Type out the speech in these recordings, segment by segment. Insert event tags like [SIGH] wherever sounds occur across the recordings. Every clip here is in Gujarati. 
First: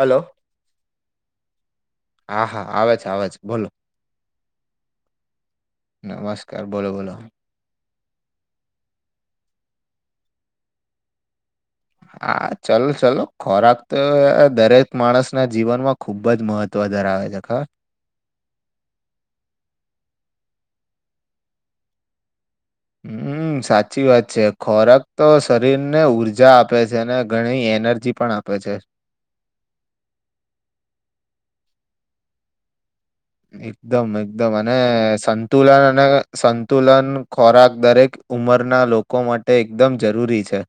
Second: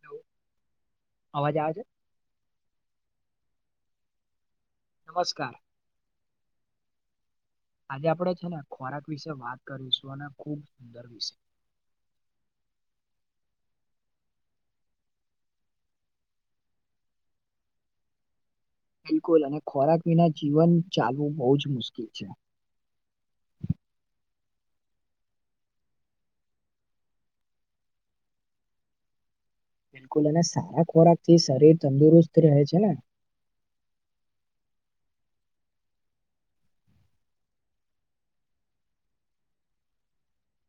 હલો. અવાજ આવે હા, હા, આવે છે, આવે છે. બોલો? નમસ્કાર. નમસ્કાર બોલો બોલો. આજે આપડણે છે ને ખોરાક વિશે વાત કરીશું અને ખુબ સુંદર વિશે હા, ચલો ચલો. ખોરાક તો અહ દરેક માણસ ના જીવનમાં ખુબ જ મહત્વ વધારે આવે છે ખા બિલકુલ અને ખોરાક વિના જીવન ચાલવું બહુ જ મુશ્કેલ છે. હમ્મ, સાચી વાત છે. ખોરાક તો શરીરને ઊર્જા આપે છે અને ઘણી એ નર્જી પણ આપે છે. બિલકુલ અને સારા ખોરાક થી શરીર તંદુરસ્ત રહે છે ને? એકદમ એકદમ અને સંતુલન અને સંતુલન ખોરાક દરેક ઉંમરના લોકો માટે એકદમ જરૂરી છે.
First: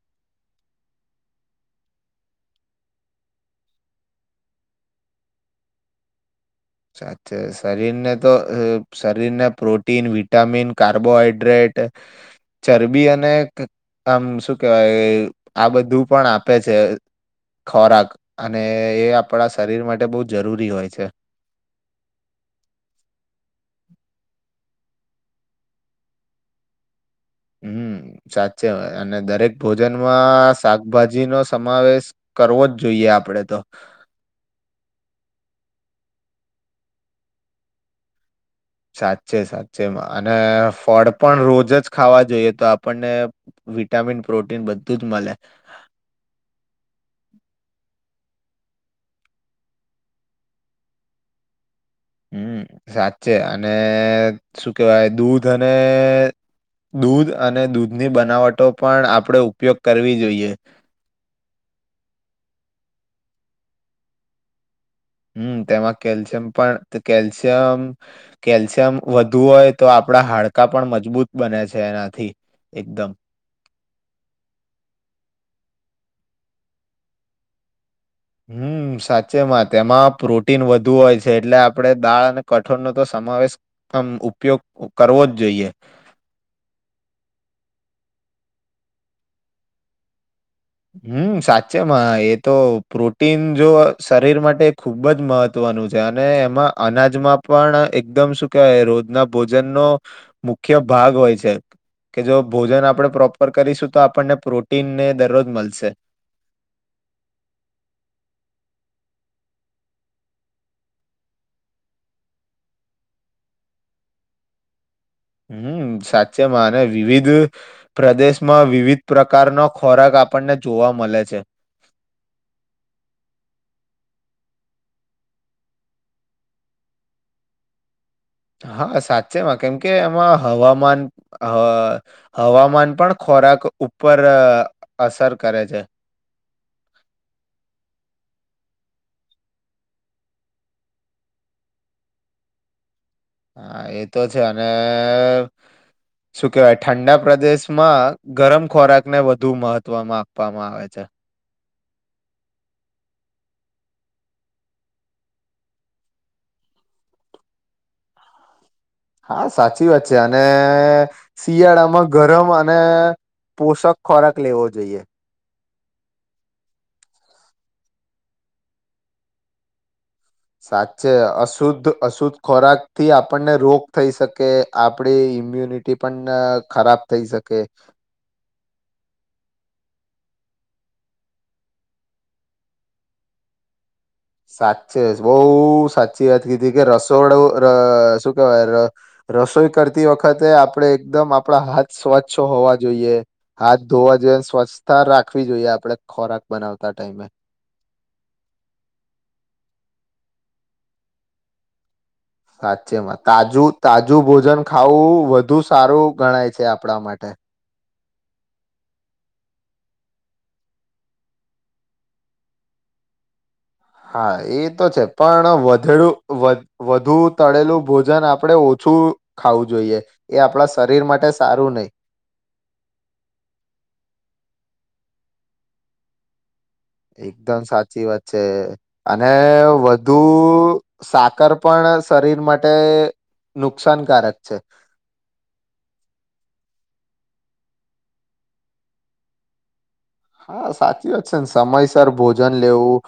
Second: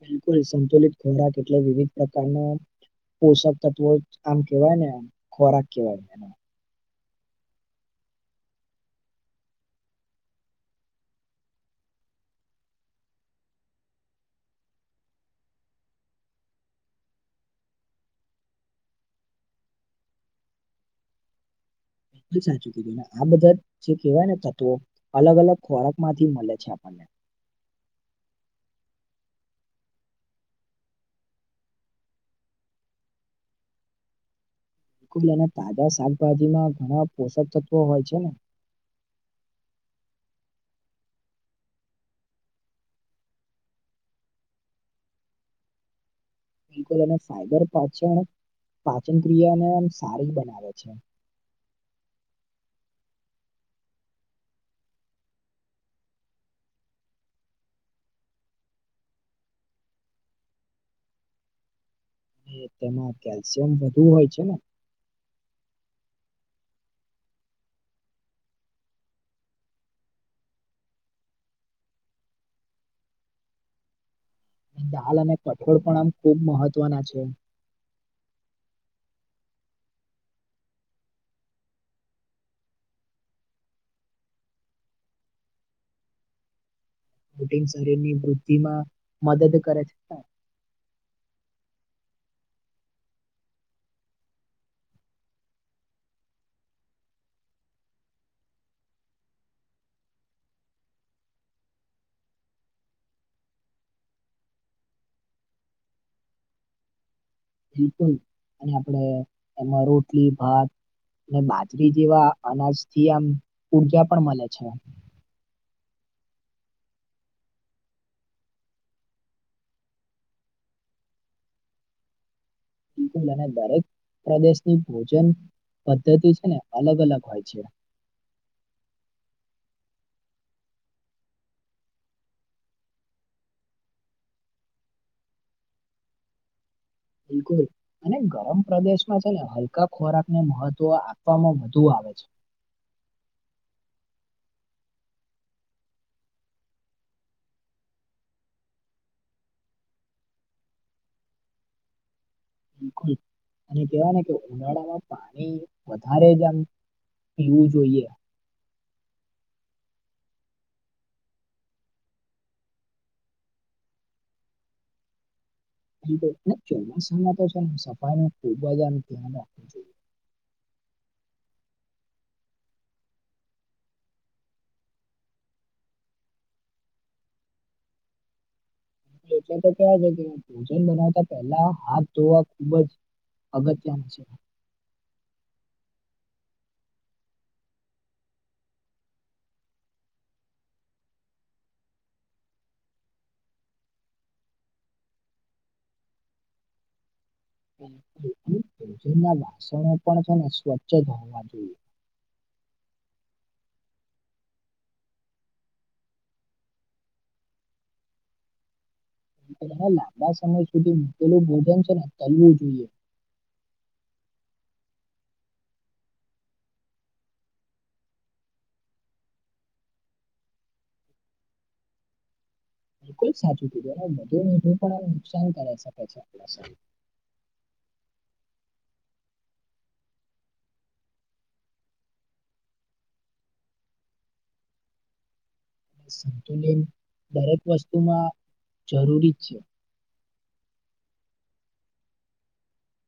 બિલકુલ સંતુલિત ખોરાક એટલે વિવિધ પ્રકારના પોષક તત્વો આમ કેવાય ને ખોરાક કેવાય એને. સાચ્ચે શરીરને તો શરીરને પ્રોટીન, વિટામિન, કાર્બોહાઈડ્રેટ ટે ચરબી અને ક આમ શું કેવાય, આ બધું પણ આપે છે ખોરાક. અને એ આપણા શરીર માટે બહુ જરૂરી હોય છે. કેટલું સાચું કીધું ને આ બધા જે કહેવાય ને તત્વો અલગ અલગ ખોરાક માંથી મલે છે આપણને. હમ્મ, સાચે હોય અને દરેક ભોજનમાં શાકભાજી નો સમાવેશ કરવો જ જોઈએ આપડે તો. કુ મને તાજા શાકભાજીમાં ઘણા પોષક તત્વો હોય છે ને. સાચે સાચે અને ફળ પણ રોજ જ ખાવા જોઈએ તો આપણને વિટામિન પ્રોટીન બધું જ મલે. પાચન પાચન ક્રિયાને આમ સારીજ બનાવે છે. હમ સાચે અને શું કેહેવાય દૂધ અને દૂધ અને દૂધની બનાવટો પણ આપણે ઉપયોગ કરવી જોઈએ તેમાં કેલ્શિયમ વધુ હોય છે, ને હમ તેમાં કેલ્શિયમ પણ કેલ્શિયમ કેલ્શિયમ વધુ હોય તો આપણા હાડ કા પણ મજબૂત બને છે, એનાથી એકદમ દાલ અને કઠોળ પણ આમ ખુબ મહત્વના છે, હમ સાચે માં તેમાં પ્રોટીન વધુ હોય છે, એટલે આપડે દાળ અને કઠોળનો તો સમાવેશ અમ‌ ઉપયોગ કરવો જ જોઈએ બટિંગ શરીરની વૃદ્ધિમાં મદદ કરે હમ સાચેમાં એ તો પ્રોટીન જો શરીર માટે ખુબ જ મહત વનુ એમાં અનાજમાં પણ એકદમ શું કેવાય રોજના ભોજન નો મુ ખય ભાગ હોય છે, કે જો ભોજન આપણે પ્રોપર કરીશું તો આપણને પ્રોટીનને દરરોજ મલશે. બિલકુલ અને આપણેે એમાં રોટલી ભાત અને બાજરી જેવા અનાજથી આમ ઉર્જા પણ મલે છે. હમ સાચેમાં અને વિવિધ પ્રદેશમાં વિવિધ પ્રકારનો ખોરાક આપણને જોવા મલે છે. મને દરેક પ્રદેશની ભોજન પદ્ધતિ છે, ને અલગ અલગ હોય છે, હા સાચેમાં કેમ કે એમાં હવામાન હ હવામાન પણ ખ ખોરાક ઉપર અસર કરે છે, બિલકુલ અને ગરમ પ્રદેશમાં છે, ને હલકા ખોરાકને મહત્વ આપવામાં વધુ આ વે છે હા એતો છે અને શું કેવાય ઠંડા પ્રદેશમાં ગરમ ખોરાકને વધુ મહત્વમાં આપવામાં આવે છે હ બિલકુલ અને કેવાય ને કે ઉનાળામાં પાણી વધારે જ આમ પીવું જોઈએ હા સાચી વાત છે. અને શિયાળામાં ગરમ અને પોષક ખોરાક લેવો જોઈએ ચોમાસામાં તો છે. સફાઈ નુ ખૂબ જ આ ધ્યાન રાખવું જોઈએ સાચે અશુદ્ધ અશુદ્ધ ખોરાક થી આપણને રોગ થઈ શકે આપડી ઇમ્યુનિટી પણ ખરાબ થઈ શકે તો કેવા છે. કે ભોજન બનાવતા પેલા હાથ ધોવા ખુબ જ અગત્યનું છે સાચે બોવ સાચી વાત કીધી કે રસોડું રે શું કેવાય રસોઈ કરતી વખતે આપણેે એકદમ આપણા હાથ સ્વચ્છ હોવા જોઈએ હાથ ધોવા જોએ સ્વચ્છતા રાખવી જોઈએ આપણે ખોરાક બનાવતા ટાઈમે ભજનના વાસણો પણ છેને સ્વચ્છ હોવા જોઈએ સાચેમાં તાજું તાજું ભોજન ખાવું વધુ સારું ગણાય છે, આપણા માટે તમે લાંબા સમય સુધી મૂકેલું ભોજન છે, ને ચલવું જોઈએ હા એ તો છે, પણ વધેડુ વધુ તળેલું ભોજન આપડે ઓ શું ખાવું જોઈએ એ આપણા શરીર માટે સારું નય બિલકુલ સાચું કીધું અને વધું મીઠું પણ નુકસાન કરે છે, કે છે, આપરી એકદમ સાચી વાત છે અને વધુ સાકર પણ શરીર માટે નુકસાનકારક છે સંતુલન દરેક વસ્તુમાં જરૂરી છે. હા સાચી વાત છે, ને સમયસર ભોજન લેવું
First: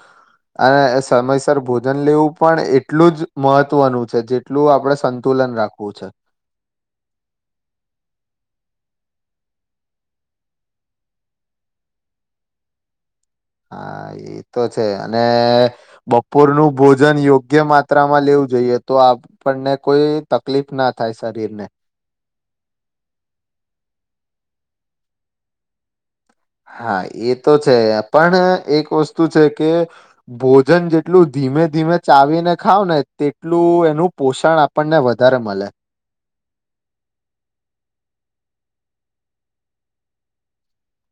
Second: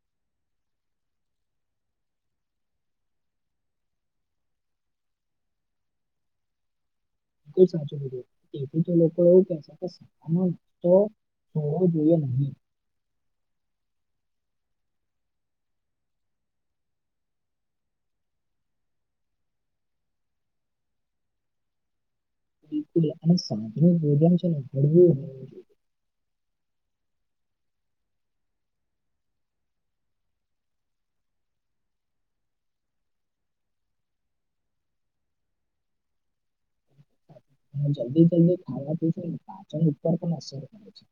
અને સમયસર ભોજન લેવું પણ એટલું જ મહત્વનું છે જેટલું આપડે સંતુ લન રાખવું છે. [INAUDIBLE] તેથી તો લોકો એવું કે છે કે [INAUDIBLE] જોવો જોઈએ નહી. હા, એ તો છે અને બપોર નું ભોજન યોગ્ય માત્રામાં લેવું જઈએ તો આપણને કોઈ તકલીફ ના થાય શરીર ને. બિલકુલ અને સાજનું ભોજન છે ને હળવું હોવું જોઈએ. હા, એ તો છે પણ એક વસ્તુ છે કે ભોજન જેટલું ધીમે ધીમે ચાવીને ખાવ ને તેટલું એનું પોષણ આપણને વધારે મળે. [INAUDIBLE] જલ્દી જલ્દી ખાવા થી છેન પાચળ ઉપર પણ અસર પડે છે.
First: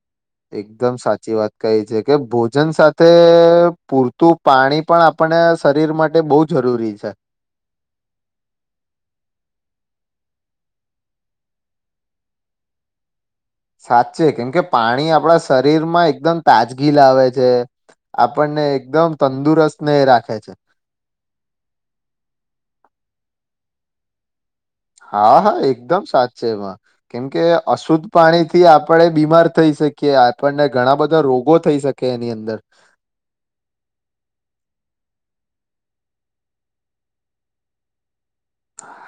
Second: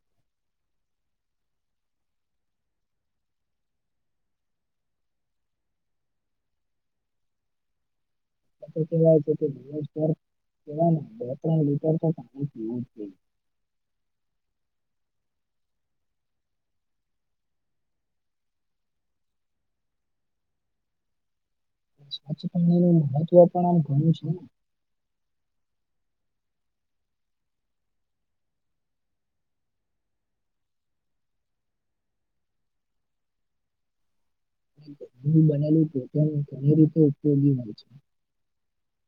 એકદમ સાચી વાત કહી છે કે ભોજન સાથે પૂરતું પાણી પણ આપ પણ એ શરીર માટે બહુ જરૂરી છે. આ તો કેવાય છે કે [INAUDIBLE] એ બે ત્રણ લીટર તો [INAUDIBLE] સાચે કેમકે પાણી આપણા શરીર માં એકદમ તાજગી લાવે છે આપણને એકદમ તંદુરસ્ત ને રાખે છે. સ્વચ્છ પાણી નું મહત્વ પણ આમ ઘણું છે. હા હા એકદમ સાચેમાં. કેમકે અશુદ્ધ પાણી થી આપણે બીમાર થઈ શકીએ, આપણને ઘણા બધા રોગો થઈ શક કે એની અંદર [INAUDIBLE] બનેલું પો ઘણી રીતે ઉપયોગી હોય છે.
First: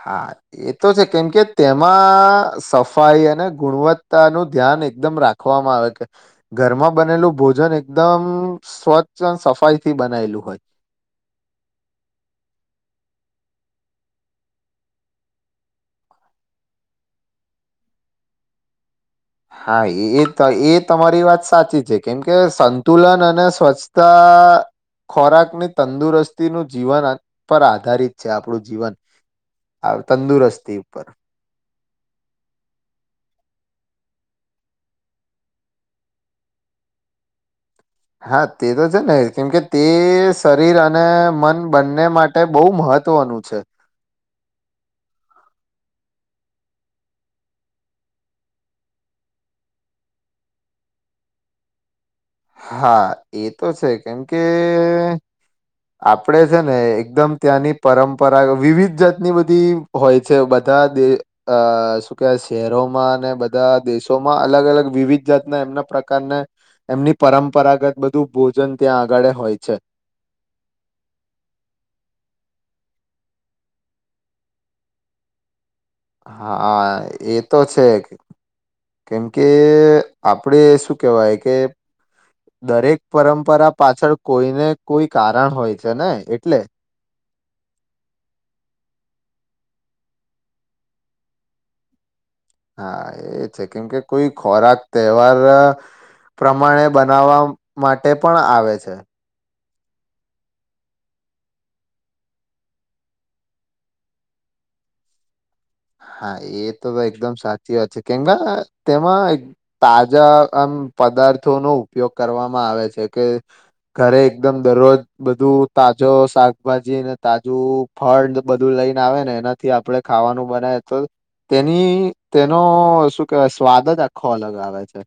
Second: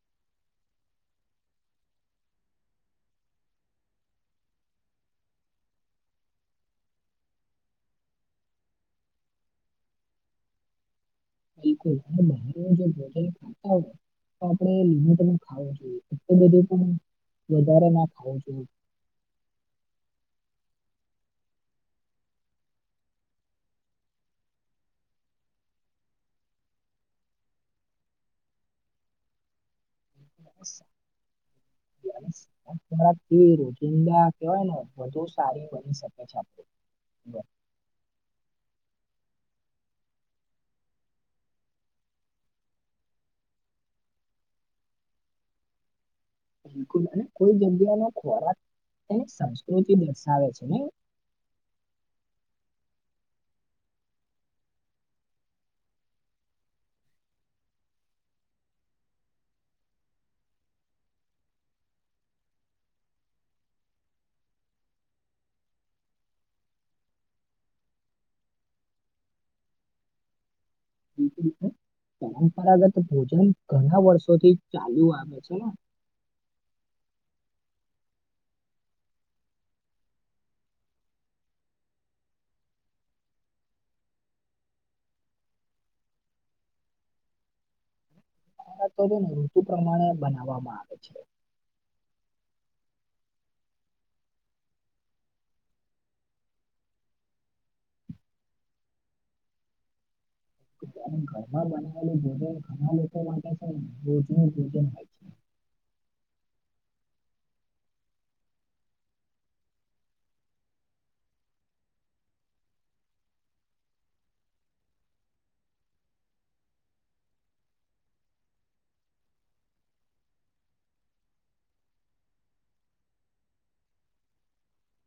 હા એ તો છે કેમ કે તેમાં સફાઈ અને ગુણવત્તા નું ધ્યાન એક એકદમ રાખવામાં આવે કે ઘરમાં બનેલું ભોજન એકદમ સ્વચ્છ અને સફાઈ થી બનાયેલું હોય. બિલકુલ [INAUDIBLE] જો ભોજન ખાતા હોય તો આપણે લમટ ખાવું જોઈએ એટલું બધું પણ વધારે ના ખાવું જોએ. હા એ એ તમારી વાત સાચી છે કેમ કે સંતુલન અને સ્વચ્છતા આ ખોરાકની તંદુરસ્તીનું જીવન પર આધારિત છે આપણું જીવન. તંદુરસ્તી ઉપર [UNINTELLIGIBLE] ઈંડા કેવાય ને વધુ સારી બની શકે છે આપ. હા તે તો છે ને કેમકે તે શરીર અને મન બંને માટે બહુ મહ ત્વનું છે. બિલકુલ અને કોઈ જંદ્યા ને ખોરાક તેની સંસ્કૃતિ દર્શાવે છે ને. હા, એ તો છે કેમ કે આપડે છે ને એકદમ ત્યાંની પરંપરા વિવિધ જાતની બધી હોય છે બટ બધા દ અ શું કે શહેરોમાં અને બધા દેશોમાં અલગ અલગ વિવિધ જાતના એમના પ્રકારને એમની પરંપરાગત બધું ભોજન ત્યાં આગળ હોય છે. [INAUDIBLE] પરંપરાગત ભોજન ઘણા વર્ષોથી ચાલુ આવે છે ને. હા એ તો છે. કેમ કે આપડે શું કેહેવાય કે દરેક પરંપરા પાછળ કોઈને કોઈ કારણ હોય છે ને એટલે. તો ને ઋતુ પ્રમાણે બનાવવામાં આવે છે. હા એ છે કેમ કે કોઈ ખોરાક તહેવાર પ્રમાણે બનાવવા માટે પણ આવે છે. ઘરમાં બનાવેલું, ભોજન ઘણા લોકો માટે છે, ને રોજનું ભોજન હોય છે. હા, એ તો એકદમ સાચી વાત છે, કેમ કે તેમાં તાજા પદાર્થો નો ઉપયોગ કરવામાં આવે છે, કે ઘરે એકદમ દરરોજ બધું, તાજો શાકભાજી અને તાજું ફળ, બધું લ લઈને આવે, ને એનાથી આપડણે ખાવાનું બનાય, તો તેની તેનો શું કેવાય સ્વાદ જ આખો અલગ આવે છે.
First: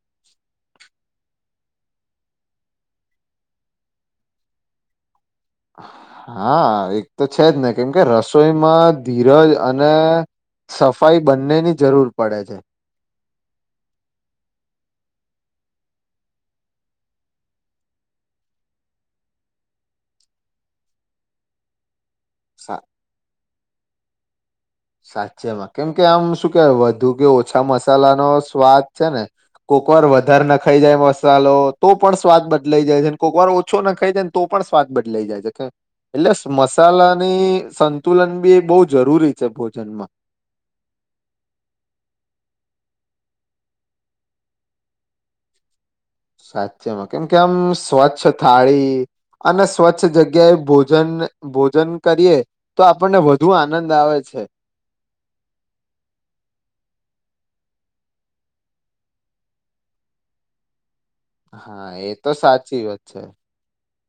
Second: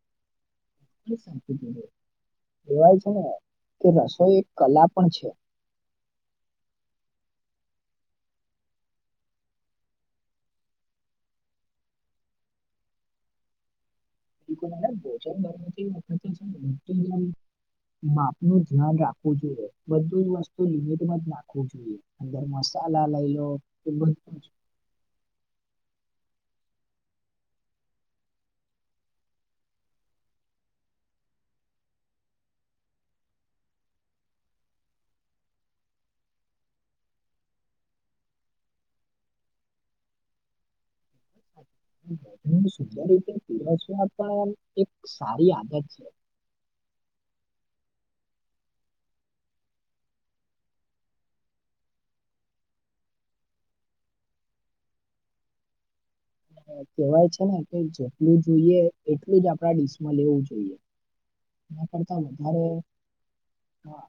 એવાય છેને, કે રસોઈ એક કલા પણ છે. હા હા, એક તો છેજ, ને કેમ કે રસોઈમાં ધીરજ અને સફાઈ બંનેની જરૂર પડે છે. [INAUDIBLE] માપનું ધ્યાન રાખવું જોઈએ, બધું જ વસ્તુ લિમિટ જ નાખવું જોઈએ અંદર સા મસાલા લઈ, લો એ બધ સાચેમાં કેમ કે આમ શું કેવાય વધુ, કે ઓછા મસાલા નો સ્વાદ છે, ને કો કોકવાર વધારે ન ખાઈ જાય, મસાલો તો પણ સ્વાદ બદલાઈ જાય, છેને કોકવાર ઓછો ન ખાઈ જાય, ને તો પણ સ્વાદ બદલાઈ જાય છે, એટલે મસાલાની સંતુલન બી એ બહ જરૂરી છે, ભોજન્માં દર રીતે પરસવા પણ એક સારી આદત છે. સાચેમાં કે, મ કે આમ સ્વચ્છ થાળી, અને સ્વચ્છ જગ્યાએ ભોજન ભોજન કરીએ, તો આપણને વધુ આનંદ આવે છે. કેવાય છેને, કે જેટલું જોઈએ એટલું જ આપડા ડીશમાં લેવું જોઈએ એના હા, એ કરતા તો વધારે સાચી વાત છે. હા.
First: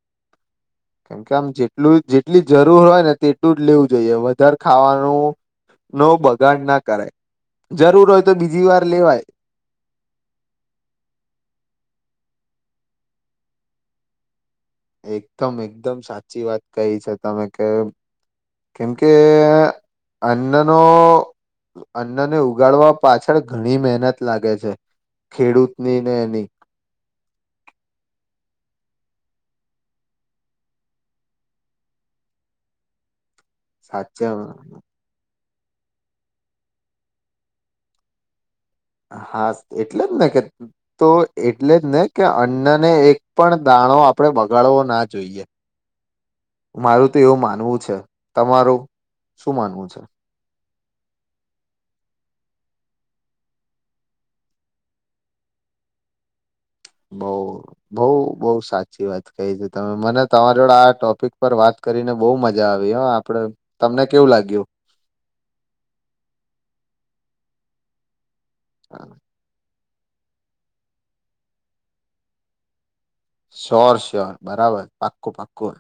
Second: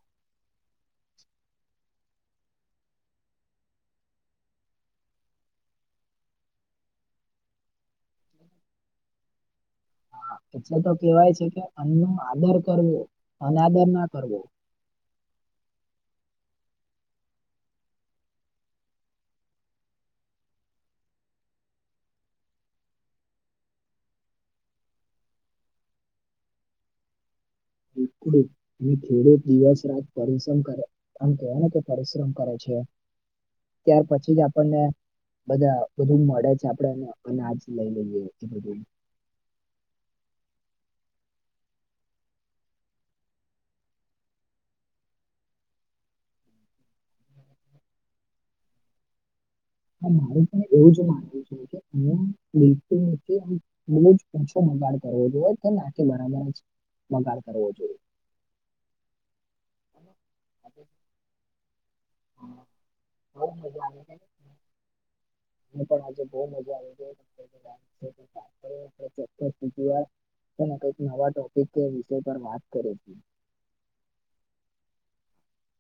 કેમકે આમ જેટલું, જેટલી જરૂર હોય, ને તેટલું જ લેવું જોઈએ, વધારે ખાવાનું નવ બગાડ ના કરાય, જરૂર હોય, તો બીજી વાર લેવાય હા, એટલે તો કેવાય છે, કે અન્નો આદર કરવો અ આદર ના કરવો એકદમ એકદમ સાચી વાત કહી છે, તમે કે કેમ કે અન્નનો અન્નને ઉગાડવા પાછળ ઘણી, મહેનત લાગે છે. ખેડૂતની, ને એની ખેડૂત દિવસ રાત પરિશ્રમ કરે આમ કેને કે પરિશ્રમ કરે છે. ત્યાર પછી, જ સાચેમાં આપણ ને. બધાને બધું મળે છે. આપણેેને એને જ લઈ લઈએ એ બધું. હા, એટલે જ ને કે, તો એટલે જ ને કે અન્ન ને એક પણ દાણો. દાણો આપડે બગાડવો, ના જોઈએ. [INAUDIBLE] મારું તો એવું માનવું છે, તમારું શું માનવું છે. હું, એવું જ માનું છુ, કે એવુ નથી. [UNINTELLIGIBLE] બહુજ ઓછો બગાડ કરવો જોઈય, તો નાંખે બરાબર છે. બઉ બઉ, બઉ સાચી વાત કહી છે. તમે અને મને તમારી આજે જોડે બહુ આ ટોપિક પર વાત કરીને. બહુ મજા આવી હો, આપડે મજા તમને આવી ગઈ. કેવું લાગ્યું. પણ આજે બહુ મજા આવી. પર વાત કઈક નવા ટોપિક કે વિષય પર વાત કરે છે. શ્યોર, શ્યોર બરાબર, પાક્કું પાક્કું